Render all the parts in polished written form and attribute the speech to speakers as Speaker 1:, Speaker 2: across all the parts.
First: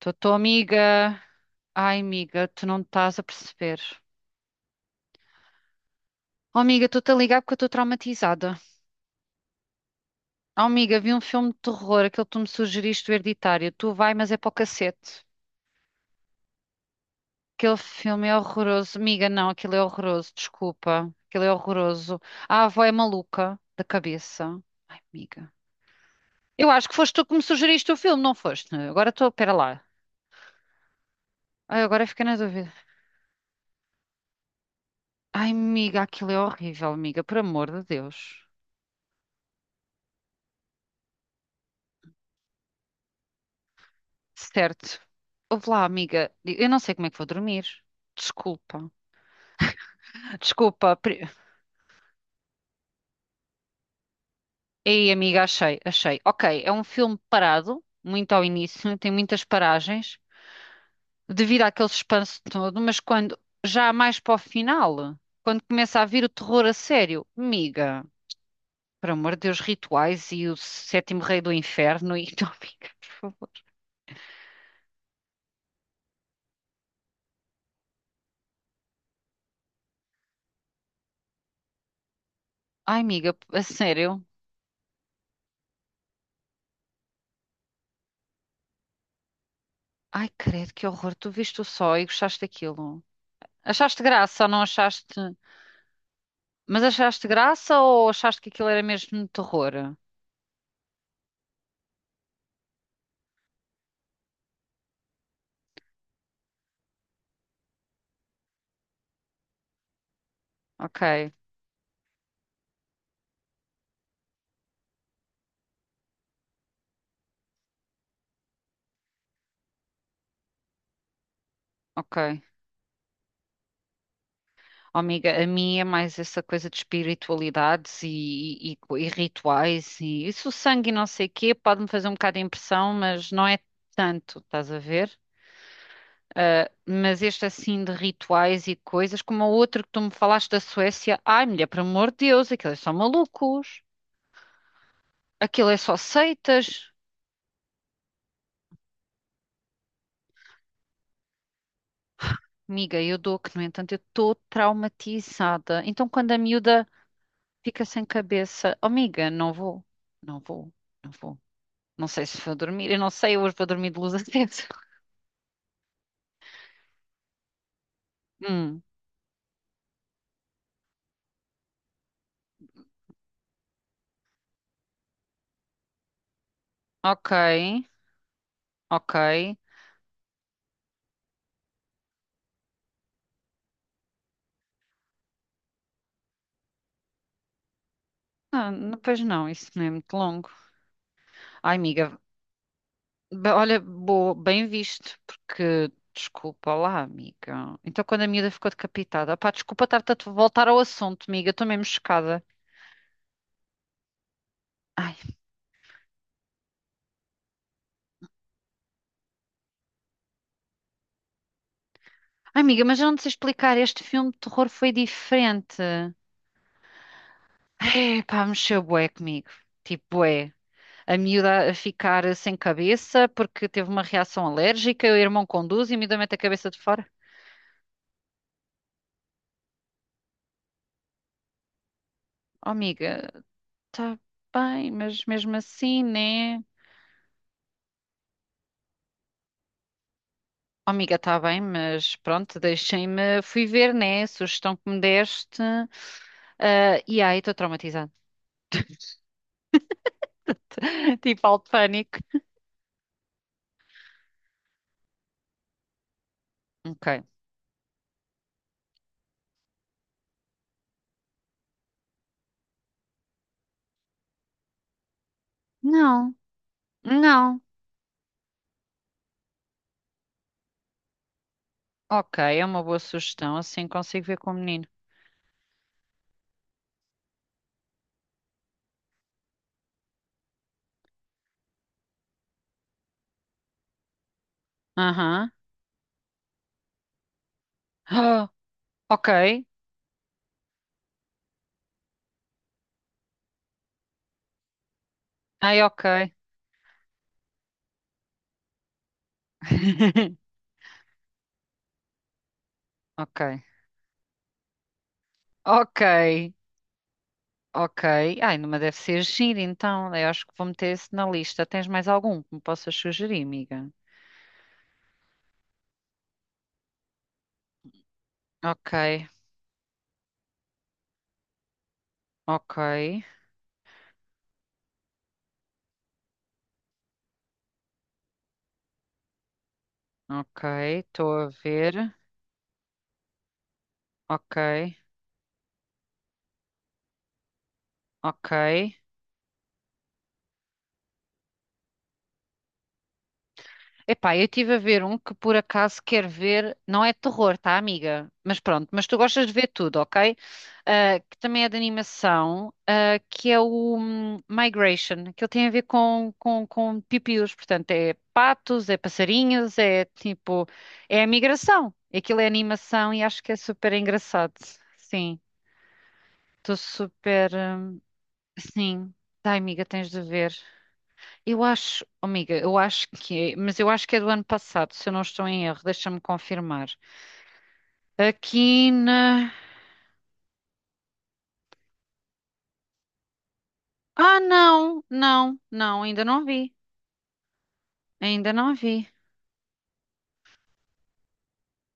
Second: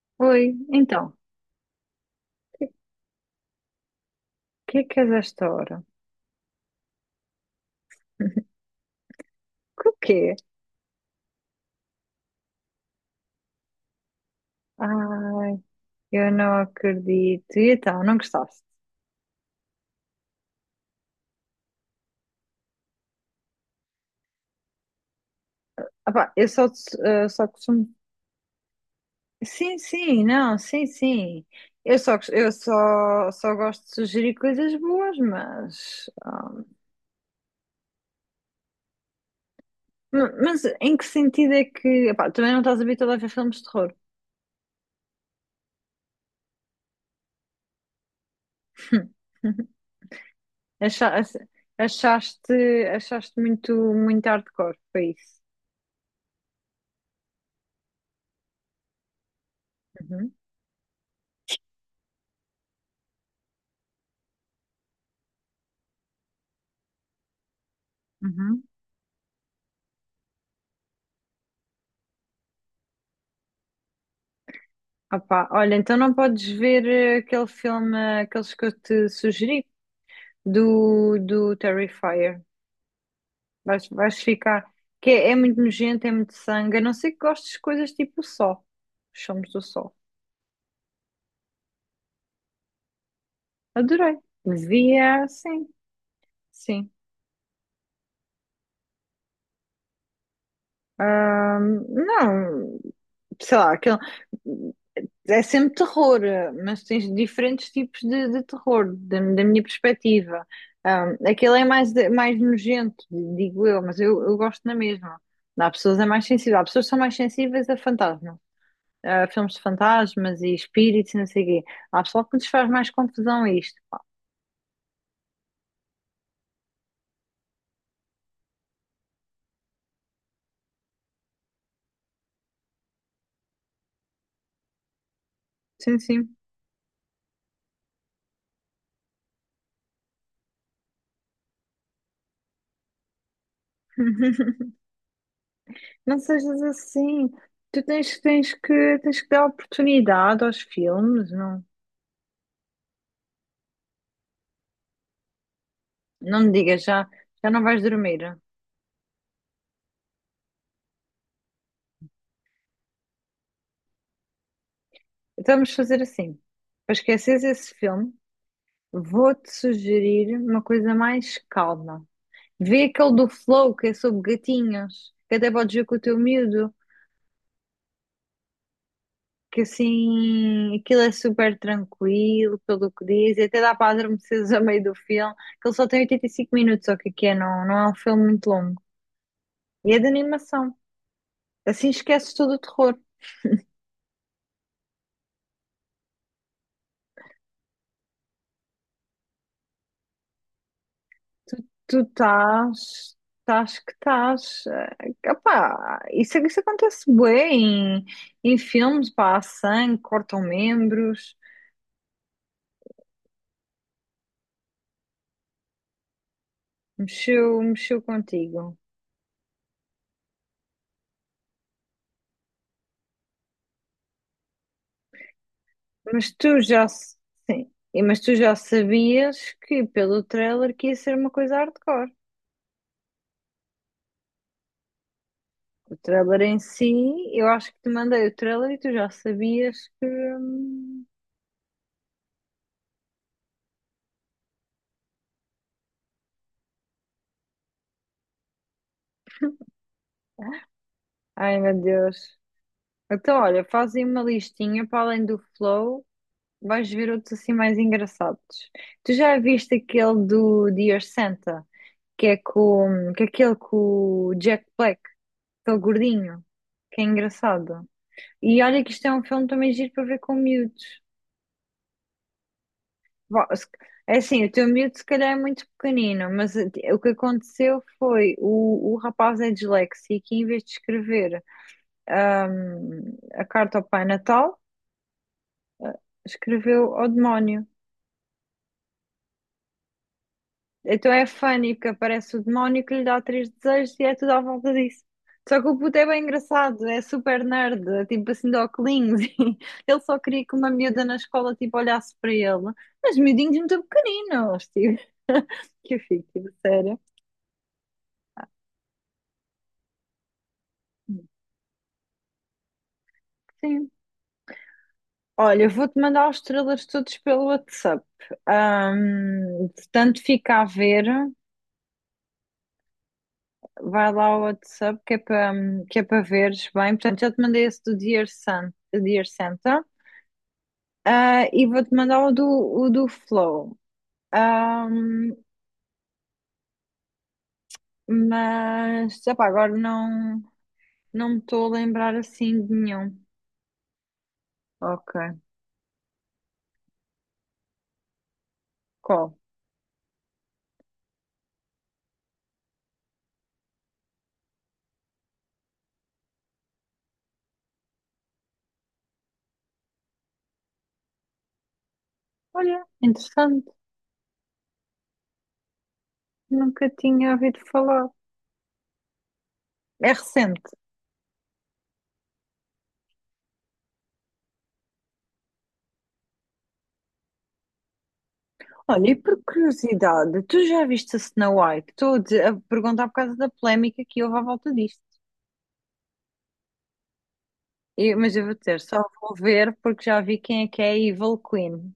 Speaker 1: Tô, tô,
Speaker 2: Oi, então, o
Speaker 1: amiga. Ai, amiga, tu não estás a perceber.
Speaker 2: que é que és a esta hora?
Speaker 1: Oh, amiga, estou-te a ligar porque eu estou traumatizada.
Speaker 2: Que o quê?
Speaker 1: Oh, amiga, vi um filme de terror, aquele que tu me sugeriste, o Hereditário. Tu vai, mas é para o cacete.
Speaker 2: Ai, eu não acredito. E
Speaker 1: Aquele
Speaker 2: então, não
Speaker 1: filme é
Speaker 2: gostaste?
Speaker 1: horroroso. Amiga, não, aquilo é horroroso, desculpa. Aquilo é horroroso. A avó é maluca da cabeça. Ai, amiga.
Speaker 2: Ah pá, eu só,
Speaker 1: Eu acho que foste tu que me
Speaker 2: só costumo.
Speaker 1: sugeriste o filme, não foste? Agora estou, pera
Speaker 2: Sim,
Speaker 1: lá.
Speaker 2: sim, não, sim, sim.
Speaker 1: Ai,
Speaker 2: Eu
Speaker 1: agora
Speaker 2: só,
Speaker 1: fiquei na dúvida.
Speaker 2: só gosto de sugerir coisas boas,
Speaker 1: Ai, amiga,
Speaker 2: mas.
Speaker 1: aquilo é horrível, amiga, por amor de Deus.
Speaker 2: Mas em que sentido é que. Epá, também não estás habituado a ver filmes de terror.
Speaker 1: Certo. Ouve lá, amiga. Eu não sei como é que vou dormir. Desculpa. Desculpa.
Speaker 2: Acha- Achaste, achaste muito, muito hardcore, foi
Speaker 1: Ei,
Speaker 2: isso.
Speaker 1: amiga, achei, achei. Ok, é um filme parado, muito ao início, tem muitas paragens,
Speaker 2: Uhum,
Speaker 1: devido àquele suspense todo, mas quando já mais para o final, quando começa a vir o terror a sério, amiga,
Speaker 2: uhum.
Speaker 1: por amor de Deus, rituais e o sétimo rei do inferno e não, amiga, por favor.
Speaker 2: Opá, olha, então não podes ver aquele filme, aqueles que eu te sugeri, do Terrifier.
Speaker 1: Ai, amiga, a
Speaker 2: Vais
Speaker 1: sério.
Speaker 2: ficar. Que é muito nojento, é muito sangue. A não ser que gostes de coisas tipo o Sol. Os filmes do Sol.
Speaker 1: Ai, credo, que horror. Tu viste o só e gostaste daquilo. Achaste
Speaker 2: Adorei.
Speaker 1: graça, não achaste?
Speaker 2: Via, sim,
Speaker 1: Mas
Speaker 2: sim.
Speaker 1: achaste graça ou achaste que aquilo era mesmo terror?
Speaker 2: Não, sei lá, aquele. É sempre terror, mas tens diferentes tipos de terror, da minha perspectiva.
Speaker 1: Ok,
Speaker 2: Aquele é mais, mais nojento, digo eu, mas eu gosto na mesma. Há pessoas é mais sensível, há pessoas que são mais sensíveis a fantasmas, a filmes de fantasmas e espíritos e não sei o quê. Há pessoal que
Speaker 1: ok.
Speaker 2: lhes faz mais confusão a isto, pá.
Speaker 1: Oh, amiga, a minha é mais essa coisa de espiritualidades e rituais e isso, o sangue e não sei o quê, pode-me fazer um bocado de impressão, mas não é tanto, estás a ver?
Speaker 2: Sim, sim.
Speaker 1: Ah, mas este assim de rituais e coisas, como o outro que tu me falaste da Suécia, ai mulher, por amor de Deus, aquilo é só malucos, aquilo é só
Speaker 2: Não sejas
Speaker 1: seitas.
Speaker 2: assim. Tu tens que dar oportunidade aos filmes, não,
Speaker 1: Amiga, eu dou que, no entanto, eu estou traumatizada. Então, quando a
Speaker 2: não me digas,
Speaker 1: miúda
Speaker 2: já, já não vais
Speaker 1: fica sem
Speaker 2: dormir.
Speaker 1: cabeça. Oh, amiga, não vou. Não vou. Não vou. Não sei se vou dormir. Eu não sei, eu hoje vou dormir de luz acesa.
Speaker 2: Então vamos fazer assim. Para esqueceres esse filme,
Speaker 1: Hum,
Speaker 2: vou-te sugerir uma coisa mais calma. Vê aquele do Flow, que é sobre gatinhos, que até podes ver com o teu miúdo,
Speaker 1: ok. Ok.
Speaker 2: que assim, aquilo é super tranquilo, pelo que diz, e até dá para adormeceres a meio do filme, que ele só tem 85 minutos, ou o que é, não, não é um filme muito
Speaker 1: Não,
Speaker 2: longo.
Speaker 1: não, pois não, isso não é
Speaker 2: E é de
Speaker 1: muito longo.
Speaker 2: animação.
Speaker 1: Ai,
Speaker 2: Assim
Speaker 1: amiga.
Speaker 2: esqueces todo o terror.
Speaker 1: Olha, boa, bem visto, porque. Desculpa lá, amiga. Então, quando a miúda ficou decapitada, pá, desculpa estar-te a te voltar ao assunto, amiga.
Speaker 2: Tu,
Speaker 1: Estou mesmo
Speaker 2: tu
Speaker 1: chocada.
Speaker 2: estás que estás.
Speaker 1: Ai,
Speaker 2: Opá, isso acontece bem em filmes, pá, há sangue, cortam membros,
Speaker 1: ai, amiga, mas eu não te sei explicar. Este filme de terror foi diferente.
Speaker 2: mexeu
Speaker 1: Ai, pá,
Speaker 2: contigo.
Speaker 1: mexeu bué comigo. Tipo, bué. A miúda a ficar sem cabeça porque teve uma reação alérgica, o irmão conduz e a miúda
Speaker 2: Mas
Speaker 1: mete a
Speaker 2: tu
Speaker 1: cabeça de
Speaker 2: já,
Speaker 1: fora.
Speaker 2: sim, mas tu já sabias que pelo trailer que ia ser uma coisa hardcore.
Speaker 1: Oh, amiga, tá bem, mas mesmo
Speaker 2: O
Speaker 1: assim,
Speaker 2: trailer em
Speaker 1: né?
Speaker 2: si, eu acho que te mandei o trailer e tu já sabias que.
Speaker 1: Oh, amiga, tá bem, mas pronto, deixem-me, fui ver, né? A sugestão que me deste. Ah, e aí, estou traumatizada. Tipo,
Speaker 2: Ai
Speaker 1: alto
Speaker 2: meu
Speaker 1: pânico.
Speaker 2: Deus. Então, olha, fazem uma listinha para além do Flow. Vais ver
Speaker 1: Ok.
Speaker 2: outros assim mais engraçados. Tu já viste aquele do Dear Santa, que é aquele com o Jack Black, aquele
Speaker 1: Não,
Speaker 2: gordinho, que é
Speaker 1: não.
Speaker 2: engraçado. E olha que isto é um filme também giro para ver com miúdos.
Speaker 1: Ok, é uma boa
Speaker 2: Vá,
Speaker 1: sugestão, assim
Speaker 2: É
Speaker 1: consigo ver
Speaker 2: assim,
Speaker 1: com
Speaker 2: o
Speaker 1: o
Speaker 2: teu
Speaker 1: menino.
Speaker 2: miúdo se calhar é muito pequenino, mas o que aconteceu foi o rapaz é disléxico e em vez de escrever a carta ao Pai Natal,
Speaker 1: Aham.
Speaker 2: escreveu ao demónio.
Speaker 1: Ah, ok.
Speaker 2: Então é funny, porque aparece o demónio que lhe dá três desejos e é tudo à volta disso. Só que o
Speaker 1: Ai,
Speaker 2: puto
Speaker 1: ok.
Speaker 2: é bem engraçado, é super nerd, é tipo assim de óculos. e Ele só queria que uma miúda na escola tipo, olhasse para ele. Mas miudinhos
Speaker 1: Ok.
Speaker 2: muito pequeninos, tipo. Que
Speaker 1: Ok,
Speaker 2: eu fico, tipo, sério.
Speaker 1: ok. Ai, numa deve ser giro, então. Eu acho que vou meter esse na lista. Tens mais algum que me possas sugerir, amiga?
Speaker 2: Sim. Olha, eu vou-te mandar os trailers todos pelo WhatsApp.
Speaker 1: Ok,
Speaker 2: Portanto, fica a ver.
Speaker 1: ok,
Speaker 2: Vai lá ao WhatsApp que é para veres bem. Portanto, já te mandei esse do Dear Santa.
Speaker 1: ok. Estou a
Speaker 2: Ah, e
Speaker 1: ver.
Speaker 2: vou-te mandar o do Flow.
Speaker 1: Ok,
Speaker 2: Ahm,
Speaker 1: ok.
Speaker 2: mas, epá, agora não, não me estou a lembrar assim de nenhum.
Speaker 1: Epá, eu estive a ver
Speaker 2: Ok,
Speaker 1: um que por acaso quer ver, não é terror, tá, amiga? Mas pronto, mas tu
Speaker 2: qual?
Speaker 1: gostas de ver tudo, ok? Ah, que também é de animação, ah, que é o Migration, que ele tem a ver com pipiús, portanto é patos, é passarinhos, é tipo, é a migração. Aquilo é
Speaker 2: Olha,
Speaker 1: animação e acho que é
Speaker 2: interessante,
Speaker 1: super engraçado. Sim, estou
Speaker 2: nunca tinha
Speaker 1: super,
Speaker 2: ouvido falar.
Speaker 1: sim, tá, amiga, tens
Speaker 2: É
Speaker 1: de ver.
Speaker 2: recente.
Speaker 1: Eu acho, oh, amiga, eu acho que é, mas eu acho que é do ano passado, se eu não estou em erro, deixa-me confirmar. Aqui
Speaker 2: Olha, e por
Speaker 1: na.
Speaker 2: curiosidade, tu já viste a Snow White? A perguntar por causa da polémica que
Speaker 1: Ah,
Speaker 2: houve à volta disto.
Speaker 1: não, não, não, ainda não vi,
Speaker 2: Mas eu
Speaker 1: ainda
Speaker 2: vou
Speaker 1: não
Speaker 2: dizer, só
Speaker 1: vi.
Speaker 2: vou ver porque já vi quem é que é a Evil Queen.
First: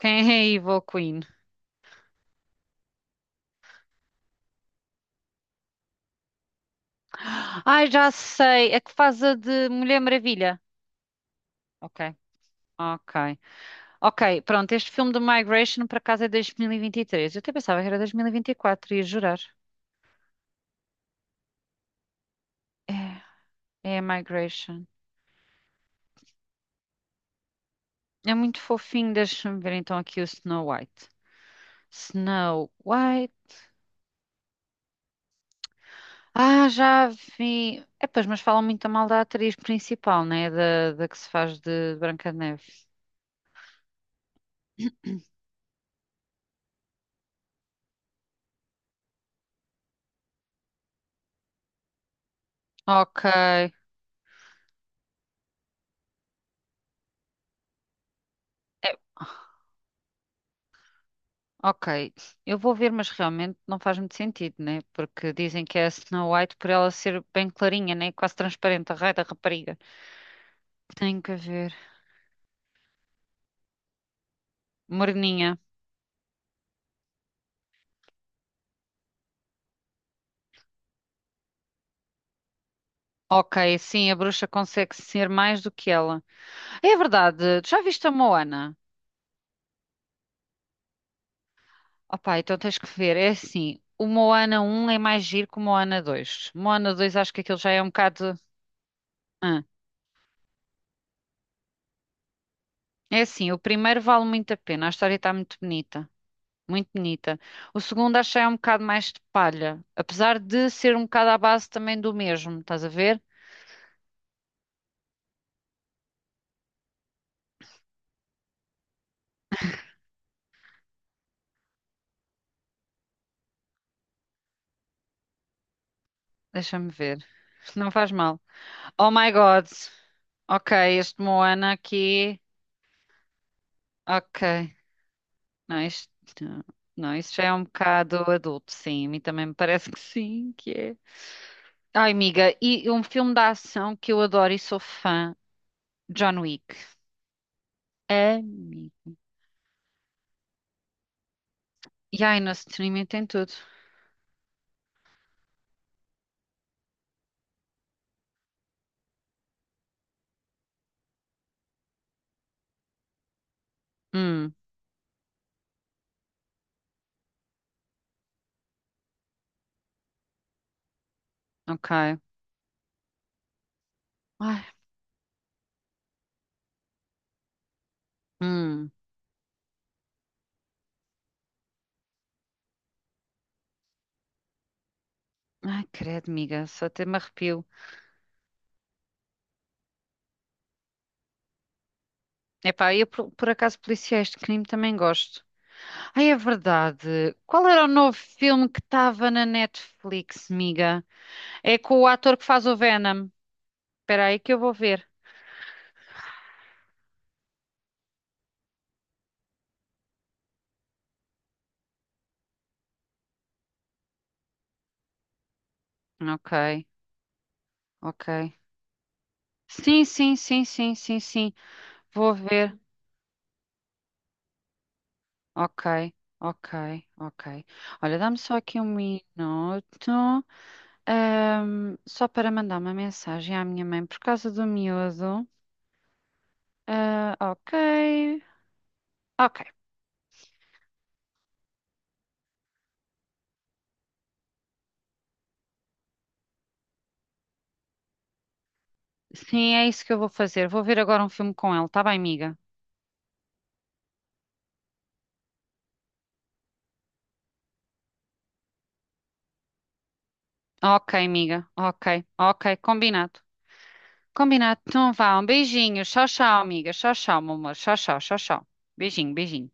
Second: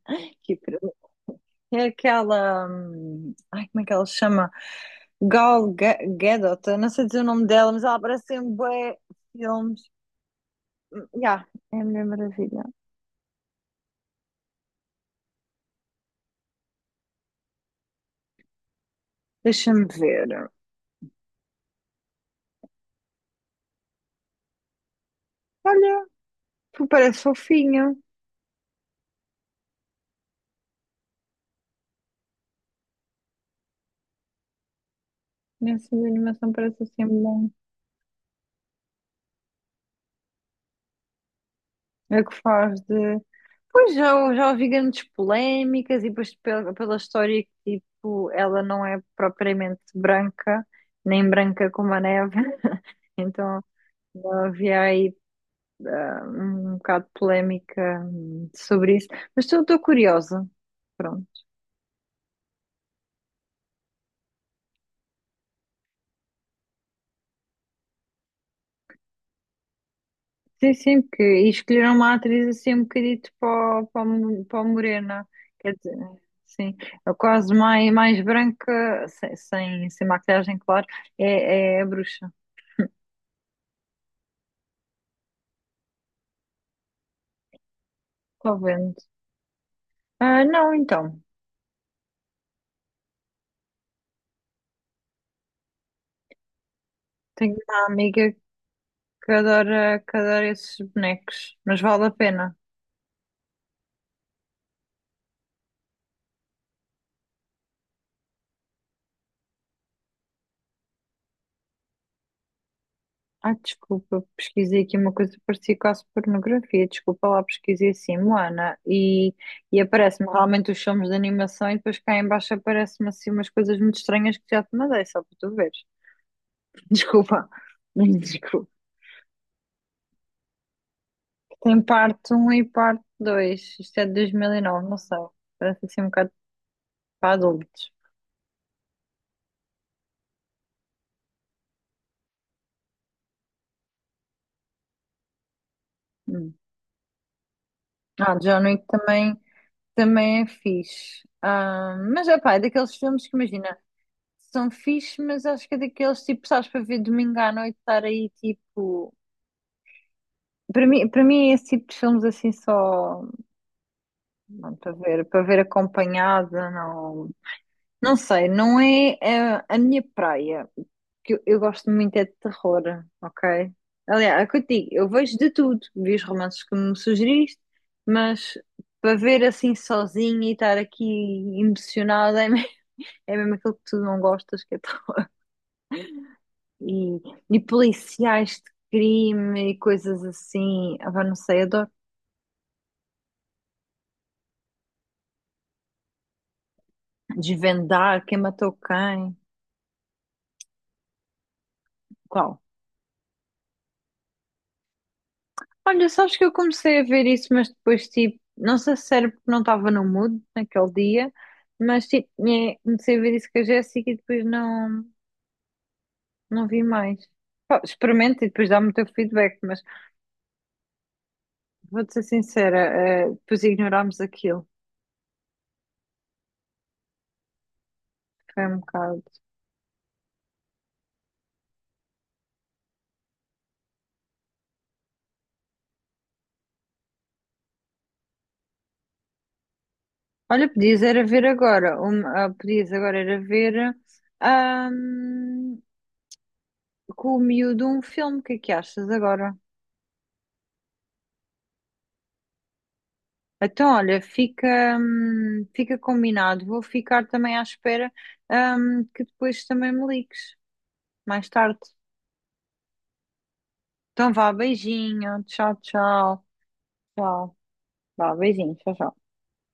Speaker 1: Quem é a
Speaker 2: Que
Speaker 1: Evil Queen?
Speaker 2: É aquela. Ai, como é que ela se chama? Gal Gadot, eu não sei dizer o nome dela, mas
Speaker 1: Ai,
Speaker 2: ela
Speaker 1: já
Speaker 2: aparece em
Speaker 1: sei, é que
Speaker 2: bué
Speaker 1: faz a de
Speaker 2: filmes.
Speaker 1: Mulher Maravilha.
Speaker 2: Ya, é a
Speaker 1: Ok,
Speaker 2: Mulher Maravilha.
Speaker 1: ok, ok, pronto, este filme do Migration por acaso é 2023. Eu até pensava que era 2024, ia jurar.
Speaker 2: Deixa-me ver.
Speaker 1: É, é a Migration.
Speaker 2: Olha, tu parece fofinha.
Speaker 1: É muito fofinho, deixa-me ver então aqui o Snow White. Snow White.
Speaker 2: Nessa animação
Speaker 1: Ah,
Speaker 2: parece assim
Speaker 1: já
Speaker 2: um bom.
Speaker 1: vi. É, pois, mas falam muito mal da atriz principal, né? Da que se faz de
Speaker 2: É
Speaker 1: Branca
Speaker 2: que
Speaker 1: de Neve.
Speaker 2: faz de. Pois já ouvi grandes polémicas e depois pela história que tipo, ela não é propriamente branca, nem branca como a neve.
Speaker 1: Ok.
Speaker 2: Então,
Speaker 1: É,
Speaker 2: não havia aí um bocado polémica sobre isso, mas estou curiosa. Pronto.
Speaker 1: ok. Eu vou ver, mas realmente não faz muito sentido, né? Porque dizem que é a Snow White por ela ser bem clarinha, né? Quase transparente, a raia da rapariga.
Speaker 2: Sim, sim,
Speaker 1: Tenho
Speaker 2: porque
Speaker 1: que
Speaker 2: e
Speaker 1: ver.
Speaker 2: escolheram uma atriz assim um bocadito para o Morena,
Speaker 1: Moreninha.
Speaker 2: quer dizer, sim, é quase mais branca, sem maquilhagem, claro, é a bruxa,
Speaker 1: Ok, sim, a bruxa consegue ser mais do que ela. É verdade. Já viste a
Speaker 2: estou
Speaker 1: Moana?
Speaker 2: vendo. Ah, não, então,
Speaker 1: Opa, então tens que ver. É assim, o Moana um é mais giro que o Moana 2. Moana 2 acho que aquilo
Speaker 2: tenho
Speaker 1: já é um
Speaker 2: uma amiga
Speaker 1: bocado.
Speaker 2: que
Speaker 1: Ah,
Speaker 2: adora, que adora esses bonecos, mas vale a pena.
Speaker 1: é assim, o primeiro vale muito a pena. A história está muito bonita. Muito bonita. O segundo acho que já é um bocado mais de palha. Apesar de ser um bocado à base também do mesmo. Estás a ver?
Speaker 2: Ah, desculpa, pesquisei aqui uma coisa que parecia quase pornografia. Desculpa lá, pesquisei assim, Moana, e aparece-me realmente os filmes de animação e depois cá em baixo aparece-me assim umas coisas muito estranhas que já te mandei, só para tu veres.
Speaker 1: Deixa-me ver.
Speaker 2: Desculpa,
Speaker 1: Não faz mal.
Speaker 2: desculpa.
Speaker 1: Oh my God. Ok, este Moana
Speaker 2: Tem parte
Speaker 1: aqui.
Speaker 2: um e parte 2. Isto é de dois
Speaker 1: Ok.
Speaker 2: mil e nove, não sei.
Speaker 1: Não,
Speaker 2: Parece assim um
Speaker 1: isto,
Speaker 2: bocado
Speaker 1: não,
Speaker 2: para
Speaker 1: isso já é um
Speaker 2: adultos.
Speaker 1: bocado adulto, sim. A mim também me parece que sim, que é. Ai, amiga, e um filme da ação que eu adoro e sou fã, John
Speaker 2: Hum.
Speaker 1: Wick. É,
Speaker 2: Ah, John Wick
Speaker 1: amiga.
Speaker 2: também é fixe. Ah,
Speaker 1: E
Speaker 2: mas, é
Speaker 1: ai, no
Speaker 2: pá, é daqueles
Speaker 1: streaming tem
Speaker 2: filmes que
Speaker 1: tudo.
Speaker 2: imagina. São fixe, mas acho que é daqueles tipo, sabes, para ver domingo à noite estar aí tipo. Para mim é esse tipo de filmes assim só
Speaker 1: Hum,
Speaker 2: não, para ver acompanhada, não, não sei, não é a minha praia. Que eu gosto muito
Speaker 1: ok.
Speaker 2: é de terror, ok? Aliás, é o que eu
Speaker 1: Ai,
Speaker 2: te digo, eu vejo de tudo, vi os romances que me sugeriste, mas
Speaker 1: hum.
Speaker 2: para ver assim sozinha e estar aqui emocionada É mesmo aquilo que tu não gostas, que é
Speaker 1: Ai, credo, amiga, só até me
Speaker 2: e, e
Speaker 1: arrepio.
Speaker 2: policiais de crime e coisas assim. Ah, pá, não sei, adoro.
Speaker 1: Epá, eu por acaso policiais de crime também gosto. Ai, é verdade. Qual era o novo
Speaker 2: Desvendar quem
Speaker 1: filme
Speaker 2: matou
Speaker 1: que estava
Speaker 2: quem.
Speaker 1: na Netflix, amiga? É com o ator que
Speaker 2: Qual?
Speaker 1: faz o Venom. Espera aí que eu vou ver.
Speaker 2: Olha, sabes que eu comecei a ver isso, mas depois, tipo, não sei se era porque não estava no mood naquele dia, mas, tipo, comecei a ver isso com a Jéssica e depois não,
Speaker 1: Ok,
Speaker 2: não vi mais. Pá, experimenta e
Speaker 1: ok.
Speaker 2: depois dá-me o teu feedback, mas
Speaker 1: Sim, sim, sim, sim, sim, sim.
Speaker 2: vou-te ser
Speaker 1: Vou ver.
Speaker 2: sincera, depois ignorámos aquilo.
Speaker 1: Ok, ok, ok. Olha, dá-me só
Speaker 2: Foi
Speaker 1: aqui
Speaker 2: um
Speaker 1: um
Speaker 2: bocado.
Speaker 1: minuto, só para mandar uma mensagem à minha mãe por causa do miúdo. Ah, ok, ok.
Speaker 2: Olha, podias era ver agora, podias agora era ver ahm, com o miúdo um filme, o que é que achas agora?
Speaker 1: Sim, é isso que eu vou fazer. Vou ver agora um filme com ele, tá bem, amiga?
Speaker 2: Então, olha, fica combinado, vou ficar também à espera que depois também me ligues,
Speaker 1: Ok,
Speaker 2: mais
Speaker 1: amiga,
Speaker 2: tarde.
Speaker 1: ok, ok, combinado.
Speaker 2: Então vá,
Speaker 1: Combinado, então vá,
Speaker 2: beijinho,
Speaker 1: um
Speaker 2: tchau,
Speaker 1: beijinho. Tchau,
Speaker 2: tchau,
Speaker 1: tchau, amiga. Tchau, tchau, meu
Speaker 2: tchau,
Speaker 1: amor. Tchau, tchau,
Speaker 2: vá,
Speaker 1: tchau, tchau.
Speaker 2: beijinho, tchau, tchau.
Speaker 1: Beijinho, beijinho.